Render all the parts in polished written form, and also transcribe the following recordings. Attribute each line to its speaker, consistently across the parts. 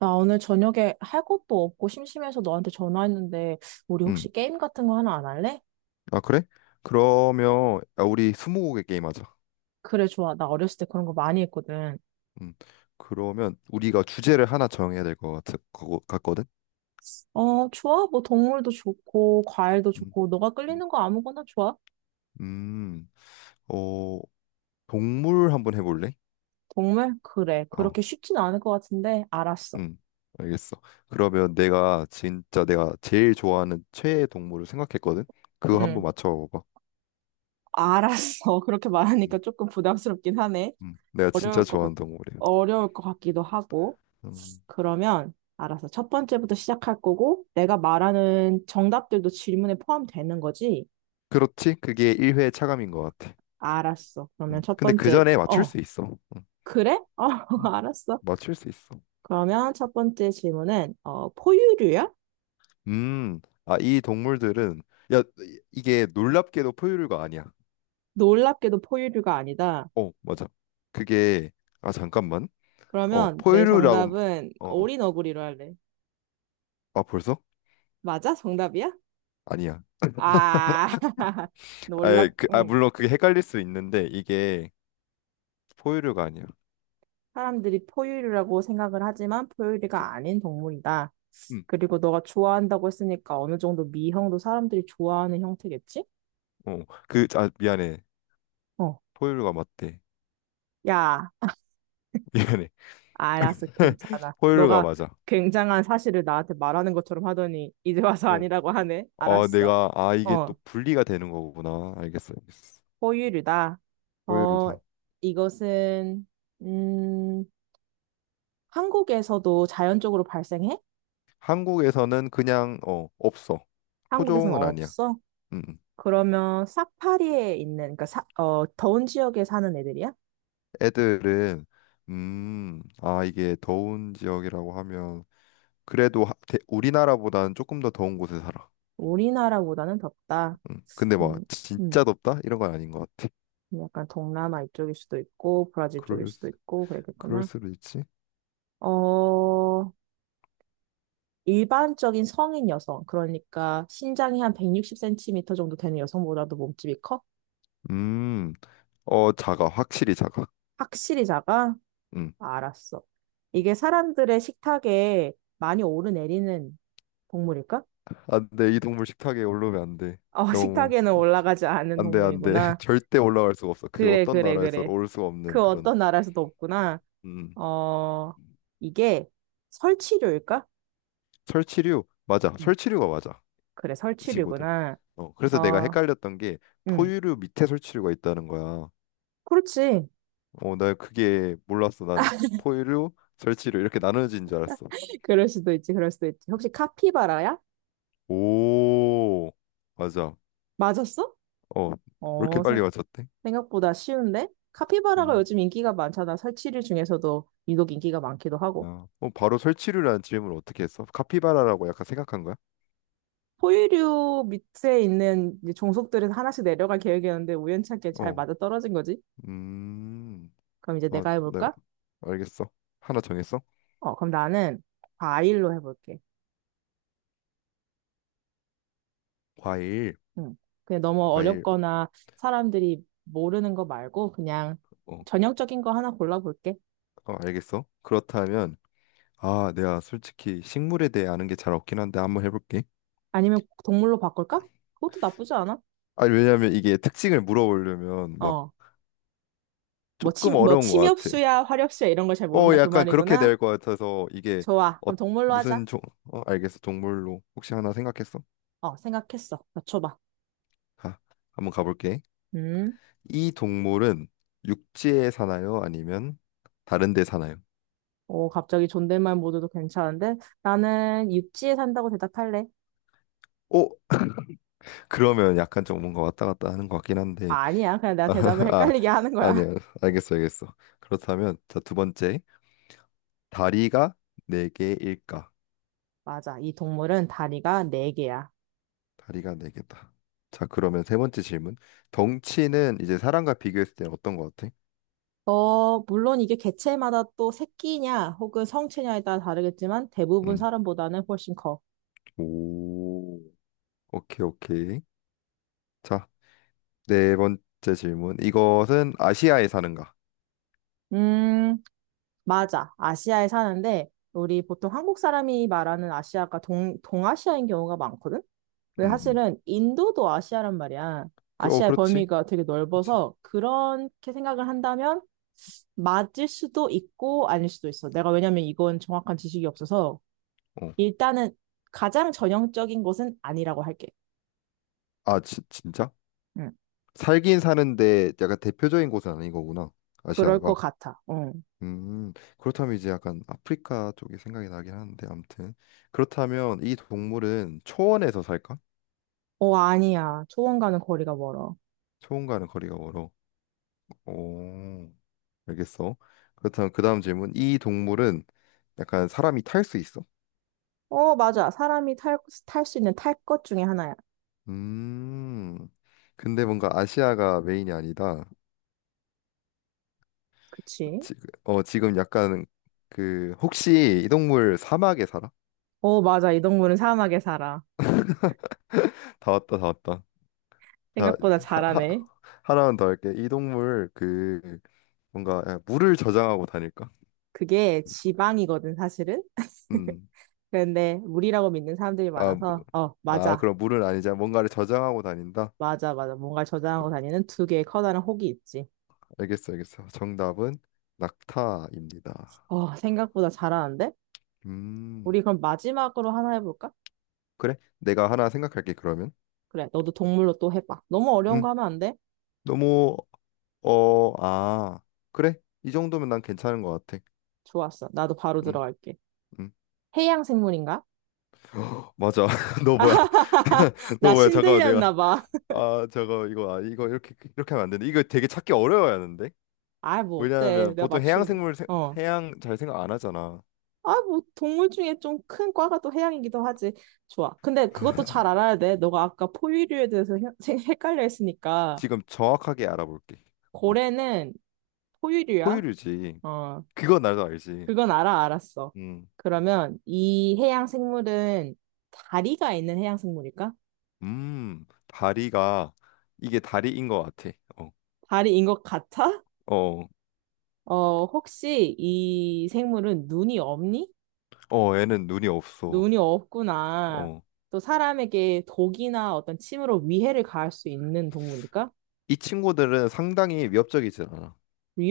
Speaker 1: 나 오늘 저녁에 할 것도 없고 심심해서 너한테 전화했는데, 우리
Speaker 2: 음.
Speaker 1: 혹시 게임 같은 거 하나 안 할래?
Speaker 2: 아, 그래? 그러면 우리 스무고개 게임 하자.
Speaker 1: 그래, 좋아. 나 어렸을 때 그런 거 많이 했거든.
Speaker 2: 음. 그러면 우리가 주제를 하나 정해야 될 것 같거든?
Speaker 1: 어, 좋아. 뭐 동물도 좋고, 과일도
Speaker 2: 음.
Speaker 1: 좋고, 너가 끌리는 거 아무거나 좋아.
Speaker 2: 음. 어, 동물 한번 해볼래?
Speaker 1: 동물? 그래.
Speaker 2: 어.
Speaker 1: 그렇게 쉽진 않을 것 같은데, 알았어.
Speaker 2: 음. 알겠어. 그러면 내가 제일 좋아하는 최애 동물을 생각했거든? 그거 한번
Speaker 1: 응.
Speaker 2: 맞춰봐.
Speaker 1: 알았어. 그렇게 말하니까
Speaker 2: 음.
Speaker 1: 조금 부담스럽긴 하네.
Speaker 2: 음. 내가 진짜
Speaker 1: 어려울 것 같,
Speaker 2: 좋아하는 동물이야.
Speaker 1: 어려울 것 같기도 하고.
Speaker 2: 음.
Speaker 1: 그러면, 알았어. 첫 번째부터 시작할 거고, 내가 말하는 정답들도 질문에 포함되는 거지?
Speaker 2: 그렇지? 그게 1회 차감인 것 같아.
Speaker 1: 알았어. 그러면
Speaker 2: 음.
Speaker 1: 첫
Speaker 2: 근데 그
Speaker 1: 번째,
Speaker 2: 전에 맞출
Speaker 1: 어,
Speaker 2: 수 있어. 음.
Speaker 1: 그래? 어,
Speaker 2: 음.
Speaker 1: 알았어.
Speaker 2: 맞출 수 있어.
Speaker 1: 그러면 첫 번째 질문은, 어, 포유류야?
Speaker 2: 음, 이 동물들은, 야, 이게 놀랍게도 포유류가 아니야.
Speaker 1: 놀랍게도 포유류가 아니다.
Speaker 2: 어, 맞아. 그게, 잠깐만.
Speaker 1: 그러면 내
Speaker 2: 포유류라고,
Speaker 1: 정답은
Speaker 2: 어,
Speaker 1: 어린 어구리로 할래.
Speaker 2: 벌써?
Speaker 1: 맞아? 정답이야?
Speaker 2: 아니야.
Speaker 1: 아, 응.
Speaker 2: 물론 그게 헷갈릴 수 있는데, 이게 포유류가 아니야.
Speaker 1: 사람들이 포유류라고 생각을 하지만
Speaker 2: 주-
Speaker 1: 포유류가 아닌 동물이다.
Speaker 2: 음,
Speaker 1: 그리고 너가 좋아한다고 했으니까 어느 정도 미형도 사람들이 좋아하는 형태겠지?
Speaker 2: 미안해.
Speaker 1: 어.
Speaker 2: 포유류가 맞대.
Speaker 1: 야.
Speaker 2: 미안해.
Speaker 1: 알았어, 괜찮아.
Speaker 2: 포유류가
Speaker 1: 너가
Speaker 2: 맞아.
Speaker 1: 굉장한 사실을 나한테 말하는 것처럼 하더니 이제 와서
Speaker 2: 어,
Speaker 1: 아니라고 하네. 알았어.
Speaker 2: 이게
Speaker 1: 어,
Speaker 2: 또 분리가 되는 거구나. 알겠어, 알겠어.
Speaker 1: 포유류다. 어,
Speaker 2: 포유류다.
Speaker 1: 이것은 음, 한국에서도 자연적으로 발생해?
Speaker 2: 한국에서는 없어.
Speaker 1: 한국에서는
Speaker 2: 토종은 아니야.
Speaker 1: 없어?
Speaker 2: 음, 음.
Speaker 1: 그러면 사파리에 있는 그러니까 어, 더운 지역에 사는 애들이야?
Speaker 2: 애들은 이게 더운 지역이라고 하면 그래도 우리나라보다는 조금 더 더운 곳에 살아.
Speaker 1: 우리나라보다는 덥다.
Speaker 2: 근데 막
Speaker 1: 음, 음,
Speaker 2: 진짜 덥다 이런 건 아닌 것 같아.
Speaker 1: 약간 동남아 이쪽일 수도 있고 브라질 쪽일
Speaker 2: 그럴
Speaker 1: 수도
Speaker 2: 수-
Speaker 1: 있고
Speaker 2: 그럴
Speaker 1: 그랬겠구나.
Speaker 2: 수도 있지.
Speaker 1: 어, 일반적인 성인 여성, 그러니까 신장이 한 160cm 정도 되는 여성보다도 몸집이 커?
Speaker 2: 음, 작아 확실히 작아.
Speaker 1: 확실히 작아?
Speaker 2: 음,
Speaker 1: 알았어. 이게 사람들의 식탁에 많이 오르내리는 동물일까?
Speaker 2: 안돼 이 동물 식탁에 올라오면 안 돼.
Speaker 1: 어,
Speaker 2: 너무
Speaker 1: 식탁에는 올라가지 않는
Speaker 2: 안돼 안 돼.
Speaker 1: 동물이구나.
Speaker 2: 절대 올라갈 수가 없어. 그
Speaker 1: 그래,
Speaker 2: 어떤
Speaker 1: 그래,
Speaker 2: 나라에서
Speaker 1: 그래.
Speaker 2: 올 수가 없는
Speaker 1: 그
Speaker 2: 그런
Speaker 1: 어떤 나라에서도 없구나.
Speaker 2: 음
Speaker 1: 어, 이게 설치류일까?
Speaker 2: 설치류 맞아
Speaker 1: 음,
Speaker 2: 설치류가 맞아.
Speaker 1: 그래,
Speaker 2: 이 친구들.
Speaker 1: 설치류구나.
Speaker 2: 어, 그래서 내가
Speaker 1: 어,
Speaker 2: 헷갈렸던 게
Speaker 1: 음,
Speaker 2: 포유류 밑에 설치류가 있다는 거야.
Speaker 1: 그렇지.
Speaker 2: 어, 나 그게 몰랐어. 난 포유류, 설치류 이렇게 나눠진 줄 알았어.
Speaker 1: 그럴 수도 있지, 그럴 수도 있지. 혹시 카피바라야?
Speaker 2: 오, 맞아.
Speaker 1: 맞았어?
Speaker 2: 어, 왜 이렇게
Speaker 1: 어,
Speaker 2: 빨리 맞췄대?
Speaker 1: 생각보다 쉬운데? 카피바라가
Speaker 2: 음,
Speaker 1: 요즘 인기가 많잖아. 설치류 중에서도 유독 인기가 많기도 하고.
Speaker 2: 바로 설치류라는 질문을 어떻게 했어? 카피바라라고 약간 생각한 거야?
Speaker 1: 포유류 밑에 있는 이제 종속들에서 하나씩 내려갈 계획이었는데 우연찮게 잘
Speaker 2: 어,
Speaker 1: 맞아 떨어진 거지?
Speaker 2: 음,
Speaker 1: 그럼 이제
Speaker 2: 아,
Speaker 1: 내가
Speaker 2: 네,
Speaker 1: 해볼까?
Speaker 2: 알겠어. 하나 정했어?
Speaker 1: 어, 그럼 나는 과일로 해볼게.
Speaker 2: 과일,
Speaker 1: 응. 그냥 너무
Speaker 2: 과일,
Speaker 1: 어렵거나 사람들이 모르는 거 말고 그냥
Speaker 2: 어,
Speaker 1: 전형적인 거 하나 골라볼게.
Speaker 2: 어, 알겠어. 그렇다면 아, 내가 솔직히 식물에 대해 아는 게 잘 없긴 한데 한번 해볼게.
Speaker 1: 아니면 동물로 바꿀까? 그것도 나쁘지 않아.
Speaker 2: 아니, 왜냐면 이게 특징을 물어보려면 막
Speaker 1: 어,
Speaker 2: 조금
Speaker 1: 뭐
Speaker 2: 어려운 것 같아.
Speaker 1: 침엽수야, 화렵수야 이런 걸 잘
Speaker 2: 어,
Speaker 1: 모른다 그
Speaker 2: 약간 그렇게
Speaker 1: 말이구나.
Speaker 2: 될 것 같아서 이게
Speaker 1: 좋아.
Speaker 2: 어,
Speaker 1: 그럼 동물로 하자.
Speaker 2: 무슨 종, 어, 알겠어. 동물로 혹시 하나 생각했어?
Speaker 1: 어, 생각했어. 맞춰봐.
Speaker 2: 아, 한번 가볼게.
Speaker 1: 음.
Speaker 2: 이 동물은 육지에 사나요? 아니면 다른 데 사나요?
Speaker 1: 오, 갑자기 존댓말 모드도 괜찮은데? 나는 육지에 산다고 대답할래.
Speaker 2: 오! 그러면 약간 좀 뭔가 왔다 갔다 하는 것 같긴
Speaker 1: 아,
Speaker 2: 한데.
Speaker 1: 아니야. 그냥 내가 대답을
Speaker 2: 아,
Speaker 1: 헷갈리게 하는
Speaker 2: 아니야.
Speaker 1: 거야.
Speaker 2: 알겠어, 알겠어. 그렇다면 자, 두 번째. 다리가 네 개일까?
Speaker 1: 맞아. 이 동물은 다리가 네개야.
Speaker 2: 다리가 네 개다. 자, 그러면 세 번째 질문. 덩치는 이제 사람과 비교했을 때는 어떤 것 같아?
Speaker 1: 어, 물론 이게 개체마다 또 새끼냐 혹은 성체냐에 따라 다르겠지만 대부분
Speaker 2: 음.
Speaker 1: 사람보다는 훨씬 커.
Speaker 2: 오. 오케이, 오케이. 자, 네 번째 질문. 이것은 아시아에 사는가?
Speaker 1: 음, 맞아. 아시아에 사는데 우리 보통 한국 사람이 말하는 아시아가 동아시아인 경우가 많거든? 근데
Speaker 2: 음. 음.
Speaker 1: 사실은 인도도 아시아란 말이야. 아시아의
Speaker 2: 그렇지.
Speaker 1: 범위가 되게
Speaker 2: 그렇지.
Speaker 1: 넓어서 그렇게 생각을 한다면 맞을 수도 있고 아닐 수도 있어. 내가 왜냐면 이건 정확한 지식이 없어서
Speaker 2: 어.
Speaker 1: 일단은 가장 전형적인 것은 아니라고 할게.
Speaker 2: 아, 진짜?
Speaker 1: 응,
Speaker 2: 살긴 사는데 약간 대표적인 곳은 아닌 거구나.
Speaker 1: 그럴 것
Speaker 2: 아시아가.
Speaker 1: 같아. 응.
Speaker 2: 음. 그렇다면 이제 약간 아프리카 쪽이 생각이 나긴 하는데 아무튼. 그렇다면 이 동물은 초원에서 살까?
Speaker 1: 어, 아니야. 초원과는 거리가 멀어.
Speaker 2: 초원과는 거리가 멀어. 오, 알겠어. 그렇다면 그 다음 질문. 이 동물은 약간 사람이 탈 수 있어?
Speaker 1: 어, 맞아. 사람이 탈 수 있는 탈 것 중에 하나야.
Speaker 2: 음, 근데 뭔가 아시아가 메인이 아니다.
Speaker 1: 그치?
Speaker 2: 지금 약간 그 혹시 이 동물 사막에 살아?
Speaker 1: 어, 맞아. 이 동물은 사막에 살아.
Speaker 2: 다 왔다, 다 왔다. 자,
Speaker 1: 생각보다
Speaker 2: 하, 하,
Speaker 1: 잘하네.
Speaker 2: 하나만 더 할게. 이 동물 그 뭔가 물을 저장하고 다닐까?
Speaker 1: 그게 지방이거든, 사실은.
Speaker 2: 음,
Speaker 1: 근데 물이라고 믿는 사람들이
Speaker 2: 아,
Speaker 1: 많아서, 어, 맞아.
Speaker 2: 그럼 물은 아니자 뭔가를 저장하고 다닌다.
Speaker 1: 맞아, 맞아. 뭔가 저장하고 다니는 두 개의 커다란 혹이 있지.
Speaker 2: 알겠어, 알겠어. 정답은 낙타입니다.
Speaker 1: 어, 생각보다 잘하는데?
Speaker 2: 음,
Speaker 1: 우리 그럼 마지막으로 하나 해볼까?
Speaker 2: 그래. 내가 하나 생각할게, 그러면.
Speaker 1: 그래, 너도 동물로 또 해봐. 너무 어려운
Speaker 2: 음,
Speaker 1: 거 하면 안 돼?
Speaker 2: 너무, 어, 아, 그래. 이 정도면 난 괜찮은 것 같아.
Speaker 1: 좋았어. 나도 바로
Speaker 2: 음,
Speaker 1: 들어갈게.
Speaker 2: 음,
Speaker 1: 해양 생물인가?
Speaker 2: 맞아. 너 뭐야? 너
Speaker 1: 나
Speaker 2: 뭐야? 잠깐만, 내가.
Speaker 1: 신들렸나 봐.
Speaker 2: 이거 이렇게, 이렇게 하면 안 되는데. 이거 되게 찾기 어려워야 하는데?
Speaker 1: 아, 뭐 어때?
Speaker 2: 왜냐하면
Speaker 1: 내가
Speaker 2: 보통
Speaker 1: 맞추면 돼. 어.
Speaker 2: 해양 잘 생각 안 하잖아.
Speaker 1: 아, 뭐 동물 중에 좀 큰 과가 또 해양이기도 하지. 좋아. 근데 그것도 잘 알아야 돼. 너가 아까 포유류에 대해서 헷갈려 했으니까
Speaker 2: 지금 정확하게 알아볼게. 어,
Speaker 1: 고래는 포유류야?
Speaker 2: 포유류지.
Speaker 1: 어,
Speaker 2: 그건 나도 알지.
Speaker 1: 그건 알아, 알았어.
Speaker 2: 음,
Speaker 1: 그러면 이 해양 생물은 다리가 있는 해양 생물일까?
Speaker 2: 다리가, 이게 다리인 것 같아. 어.
Speaker 1: 다리인 것 같아?
Speaker 2: 어
Speaker 1: 어, 혹시 이 생물은 눈이 없니?
Speaker 2: 어, 애는 눈이 없어.
Speaker 1: 눈이 없구나.
Speaker 2: 어.
Speaker 1: 또 사람에게 독이나 어떤 침으로 위해를 가할 수 있는 동물일까?
Speaker 2: 이 친구들은 상당히 위협적이지 않아.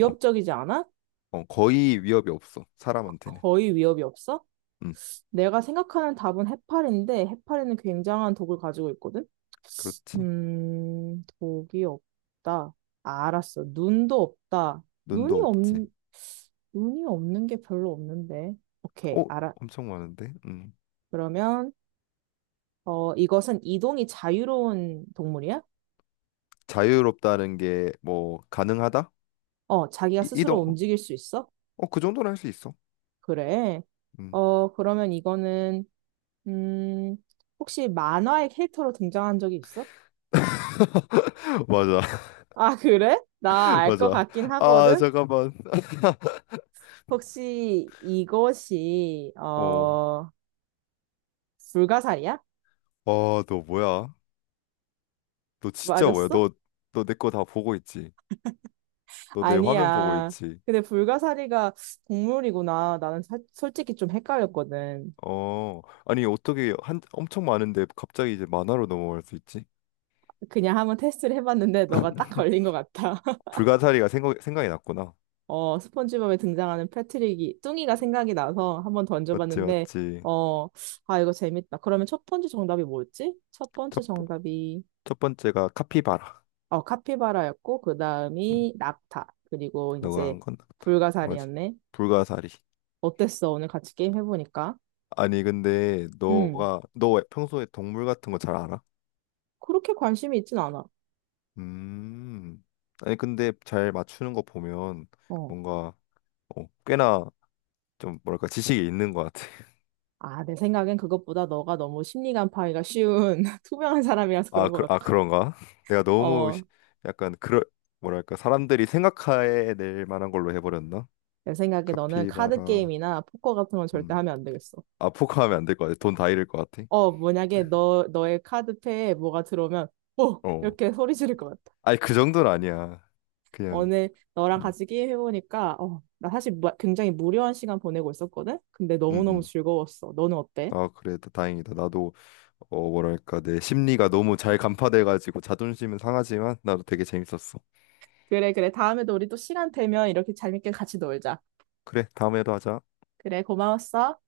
Speaker 2: 어,
Speaker 1: 않아?
Speaker 2: 어, 거의 위협이 없어. 사람한테는.
Speaker 1: 거의 위협이 없어?
Speaker 2: 음,
Speaker 1: 내가 생각하는 답은 해파리인데 해파리는 굉장한 독을 가지고 있거든?
Speaker 2: 그렇지.
Speaker 1: 독이 없다. 아, 알았어. 눈도 없다. 눈이
Speaker 2: 눈도
Speaker 1: 없,
Speaker 2: 없지.
Speaker 1: 눈이 없는 게 별로 없는데. 오케이,
Speaker 2: 어,
Speaker 1: 알아.
Speaker 2: 엄청 많은데. 음.
Speaker 1: 그러면, 어, 이것은 이동이 자유로운 동물이야?
Speaker 2: 자유롭다는 게 뭐 가능하다?
Speaker 1: 어, 자기가 스스로
Speaker 2: 이동.
Speaker 1: 움직일 수 있어?
Speaker 2: 어, 그 정도는 할 수 있어.
Speaker 1: 그래.
Speaker 2: 음.
Speaker 1: 어, 그러면 이거는, 음, 혹시 만화의 캐릭터로 등장한 적이 있어?
Speaker 2: 맞아.
Speaker 1: 아, 그래? 나 알 것
Speaker 2: 맞아.
Speaker 1: 같긴
Speaker 2: 아,
Speaker 1: 하거든?
Speaker 2: 잠깐만.
Speaker 1: 혹시 이것이,
Speaker 2: 어.
Speaker 1: 어, 불가사리야?
Speaker 2: 아, 너 뭐야? 너 진짜 뭐야?
Speaker 1: 맞았어?
Speaker 2: 너 내 거 다 보고 있지? 너 내 화면 보고
Speaker 1: 아니야.
Speaker 2: 있지?
Speaker 1: 근데 불가사리가 동물이구나. 나는 솔직히 좀 헷갈렸거든.
Speaker 2: 어, 아니 어떻게 한 엄청 많은데 갑자기 이제 만화로 넘어갈 수 있지?
Speaker 1: 그냥 한번 테스트를 해봤는데 너가 딱 걸린 것 같아.
Speaker 2: 불가사리가 생각이 났구나.
Speaker 1: 어, 스폰지밥에 등장하는 패트릭이 뚱이가 생각이 나서 한번
Speaker 2: 맞지,
Speaker 1: 던져봤는데
Speaker 2: 맞지.
Speaker 1: 어, 아 이거 재밌다. 그러면 첫 번째 정답이 뭐였지? 첫 번째
Speaker 2: 첫, 번-
Speaker 1: 정답이
Speaker 2: 첫 번째가 카피바라.
Speaker 1: 어 카피바라였고 그
Speaker 2: 응,
Speaker 1: 다음이 낙타 그리고
Speaker 2: 너가
Speaker 1: 이제
Speaker 2: 한 건 같다. 맞아.
Speaker 1: 불가사리였네.
Speaker 2: 불가사리.
Speaker 1: 어땠어? 오늘 같이 게임 해보니까?
Speaker 2: 아니 근데
Speaker 1: 음,
Speaker 2: 너가 너 평소에 동물 같은 거 잘 알아?
Speaker 1: 그렇게 관심이 있진 않아.
Speaker 2: 음. 아니 근데 잘 맞추는 거 보면
Speaker 1: 어.
Speaker 2: 뭔가 꽤나 좀 뭐랄까 지식이 있는 것 같아.
Speaker 1: 아, 내 생각엔 그것보다 너가 너무 심리 간파하기가 쉬운 투명한 사람이라서 그런 것
Speaker 2: 아
Speaker 1: 같고.
Speaker 2: 그런가? 내가
Speaker 1: 어,
Speaker 2: 약간 그럴 뭐랄까 사람들이 생각해 낼 만한 걸로 해버렸나?
Speaker 1: 내 생각에 너는 카드
Speaker 2: 카피바라
Speaker 1: 게임이나 포커 같은 건 절대
Speaker 2: 음.
Speaker 1: 하면 안 되겠어.
Speaker 2: 아 포커하면 안 될 것 같아. 돈 다 잃을 것 같아.
Speaker 1: 어, 만약에 너의 카드패에 뭐가 들어오면, 어!
Speaker 2: 어.
Speaker 1: 이렇게 소리 지를 것 같아.
Speaker 2: 아니 그 정도는 아니야. 그냥
Speaker 1: 오늘 너랑
Speaker 2: 음.
Speaker 1: 같이 게임 해보니까, 어, 나 사실 굉장히 무료한 시간 보내고 있었거든? 근데
Speaker 2: 음,
Speaker 1: 너무너무
Speaker 2: 음.
Speaker 1: 즐거웠어. 너는 어때?
Speaker 2: 아 그래 다행이다. 나도 뭐랄까 내 심리가 너무 잘 간파돼 가지고 자존심은 상하지만 나도 되게 재밌었어.
Speaker 1: 그래, 그래. 다음에도 우리 또 시간 되면 이렇게 재밌게 같이 놀자.
Speaker 2: 그래 다음에도 하자.
Speaker 1: 그래, 고마웠어.